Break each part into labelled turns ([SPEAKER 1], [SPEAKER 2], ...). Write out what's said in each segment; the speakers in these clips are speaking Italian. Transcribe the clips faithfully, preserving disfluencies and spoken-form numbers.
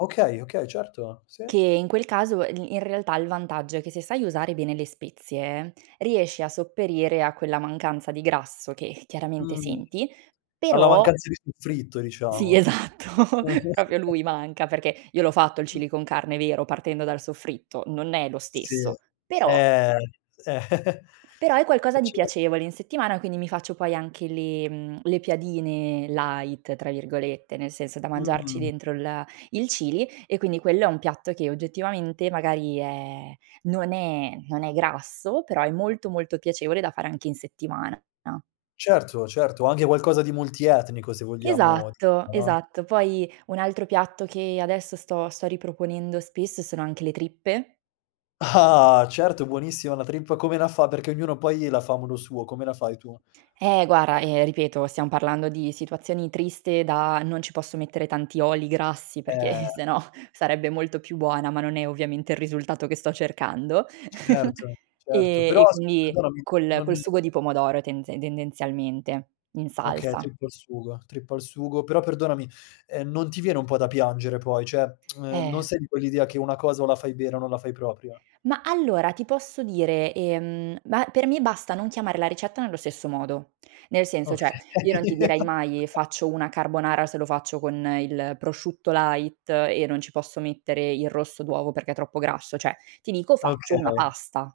[SPEAKER 1] Okay, okay, certo. Sì.
[SPEAKER 2] Che in quel caso e in realtà il vantaggio è che se sai usare bene le spezie riesci a sopperire a quella mancanza di grasso che chiaramente
[SPEAKER 1] Mh.
[SPEAKER 2] senti,
[SPEAKER 1] Alla
[SPEAKER 2] però
[SPEAKER 1] mancanza di soffritto,
[SPEAKER 2] Sì,
[SPEAKER 1] diciamo.
[SPEAKER 2] esatto, propio lui manca, perché io l'ho fatto il
[SPEAKER 1] Mh.
[SPEAKER 2] chili con carne vero, partendo dal soffritto, non è lo
[SPEAKER 1] Sì,
[SPEAKER 2] stesso;
[SPEAKER 1] eh.
[SPEAKER 2] però
[SPEAKER 1] Eh, eh.
[SPEAKER 2] però è qualcosa
[SPEAKER 1] Eh
[SPEAKER 2] di
[SPEAKER 1] cer
[SPEAKER 2] piacevole in settimana, quindi mi faccio poi anche le mhmm, le piadine "light" tra virgolette, nel senso da mangiarci
[SPEAKER 1] Mh-mh.
[SPEAKER 2] dentro il a il chili e quindi quello è un piatto che oggettivamente magari è non è non è grasso, però è molto molto piacevole da fare anche in settimana na
[SPEAKER 1] Certo, certo, anche qualcosa di multietnico se vogliamo [unintelligible]
[SPEAKER 2] Esatto,
[SPEAKER 1] no?
[SPEAKER 2] esatto. Poi un altro piatto che adesso sto sto riproponendo spesso sono anche le trippe.
[SPEAKER 1] Ah! Certo, buonissima la trippa, come la fa perché ognuno poi la fa a modo suo, come la fai tu?
[SPEAKER 2] Eh, guara, ehm, ripeto, siam parlando di situazioni triste da: "Non ci posso mettere tanti oli grassi, perché, eh,
[SPEAKER 1] Eh.
[SPEAKER 2] sennò sarebbe molto più buona," ma non è ovviamente il risultato che sto cercando.
[SPEAKER 1] Certo, certo,
[SPEAKER 2] Ehm,
[SPEAKER 1] però
[SPEAKER 2] e
[SPEAKER 1] s
[SPEAKER 2] quindi
[SPEAKER 1] perdonami
[SPEAKER 2] col
[SPEAKER 1] non
[SPEAKER 2] col sugo di pomodoro tenze tendenzialmente in
[SPEAKER 1] Okay,
[SPEAKER 2] salsa.
[SPEAKER 1] trippa al sugo, trippa al sugo, però perdonami, ehm, non ti viene un po' da piangere poi, ceh, ehm, non
[SPEAKER 2] Eh.
[SPEAKER 1] sei di quell'idea che una cosa o la fai vera o non la fai propio?
[SPEAKER 2] Ma allora ti posso dire, ehm ma per me basta non chiamarla ricetta nello stesso modo. Nel senso, ceh, io non ti
[SPEAKER 1] Okay.
[SPEAKER 2] direi mai, ehm, faccio una carbonara se lo faccio con il prosciutto light e non ci posso mettere il rosso d'uovo perché è troppo grasso, ceh ti dico faccio una
[SPEAKER 1] Okay.
[SPEAKER 2] pasta.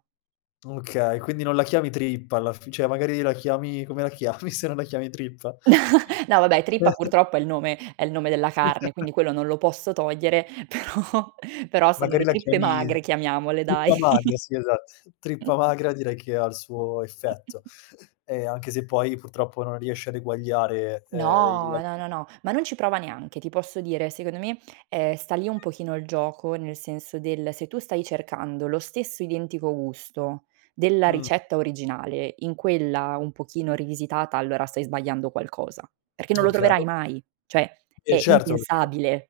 [SPEAKER 1] Okay, quindi non la chiami trippa alla fi ceh magari la chiami come la chiami se non la chiami trippa?
[SPEAKER 2] No vabbè trippa purtroppo è il nome è il nome della carne, quindi quello non lo posso togliere però però sono
[SPEAKER 1] Magari
[SPEAKER 2] le
[SPEAKER 1] la
[SPEAKER 2] trippe
[SPEAKER 1] chiami
[SPEAKER 2] magre, chiamiamole dai.
[SPEAKER 1] trippa magra, sì, esatt trippa magra direi che ha il suo effetto. Ehm, anche se poi purtroppo non riesci ad eguagliare, ehm, il
[SPEAKER 2] No, no,
[SPEAKER 1] [unintelligible]
[SPEAKER 2] no, no, ma non ci prova neanche. Ti posso dire, secondo me, ehm, sta lì un pochino il gioco, nel senso del se tu stai cercando lo stesso identico gusto della
[SPEAKER 1] Mh.
[SPEAKER 2] ricetta originale in quella un pochino rivisitata, allora stai sbagliando qualcosa. Perché non lo
[SPEAKER 1] Okay.
[SPEAKER 2] troverai mai, cioè
[SPEAKER 1] E
[SPEAKER 2] è
[SPEAKER 1] certo. [unintelligible]
[SPEAKER 2] impensabile.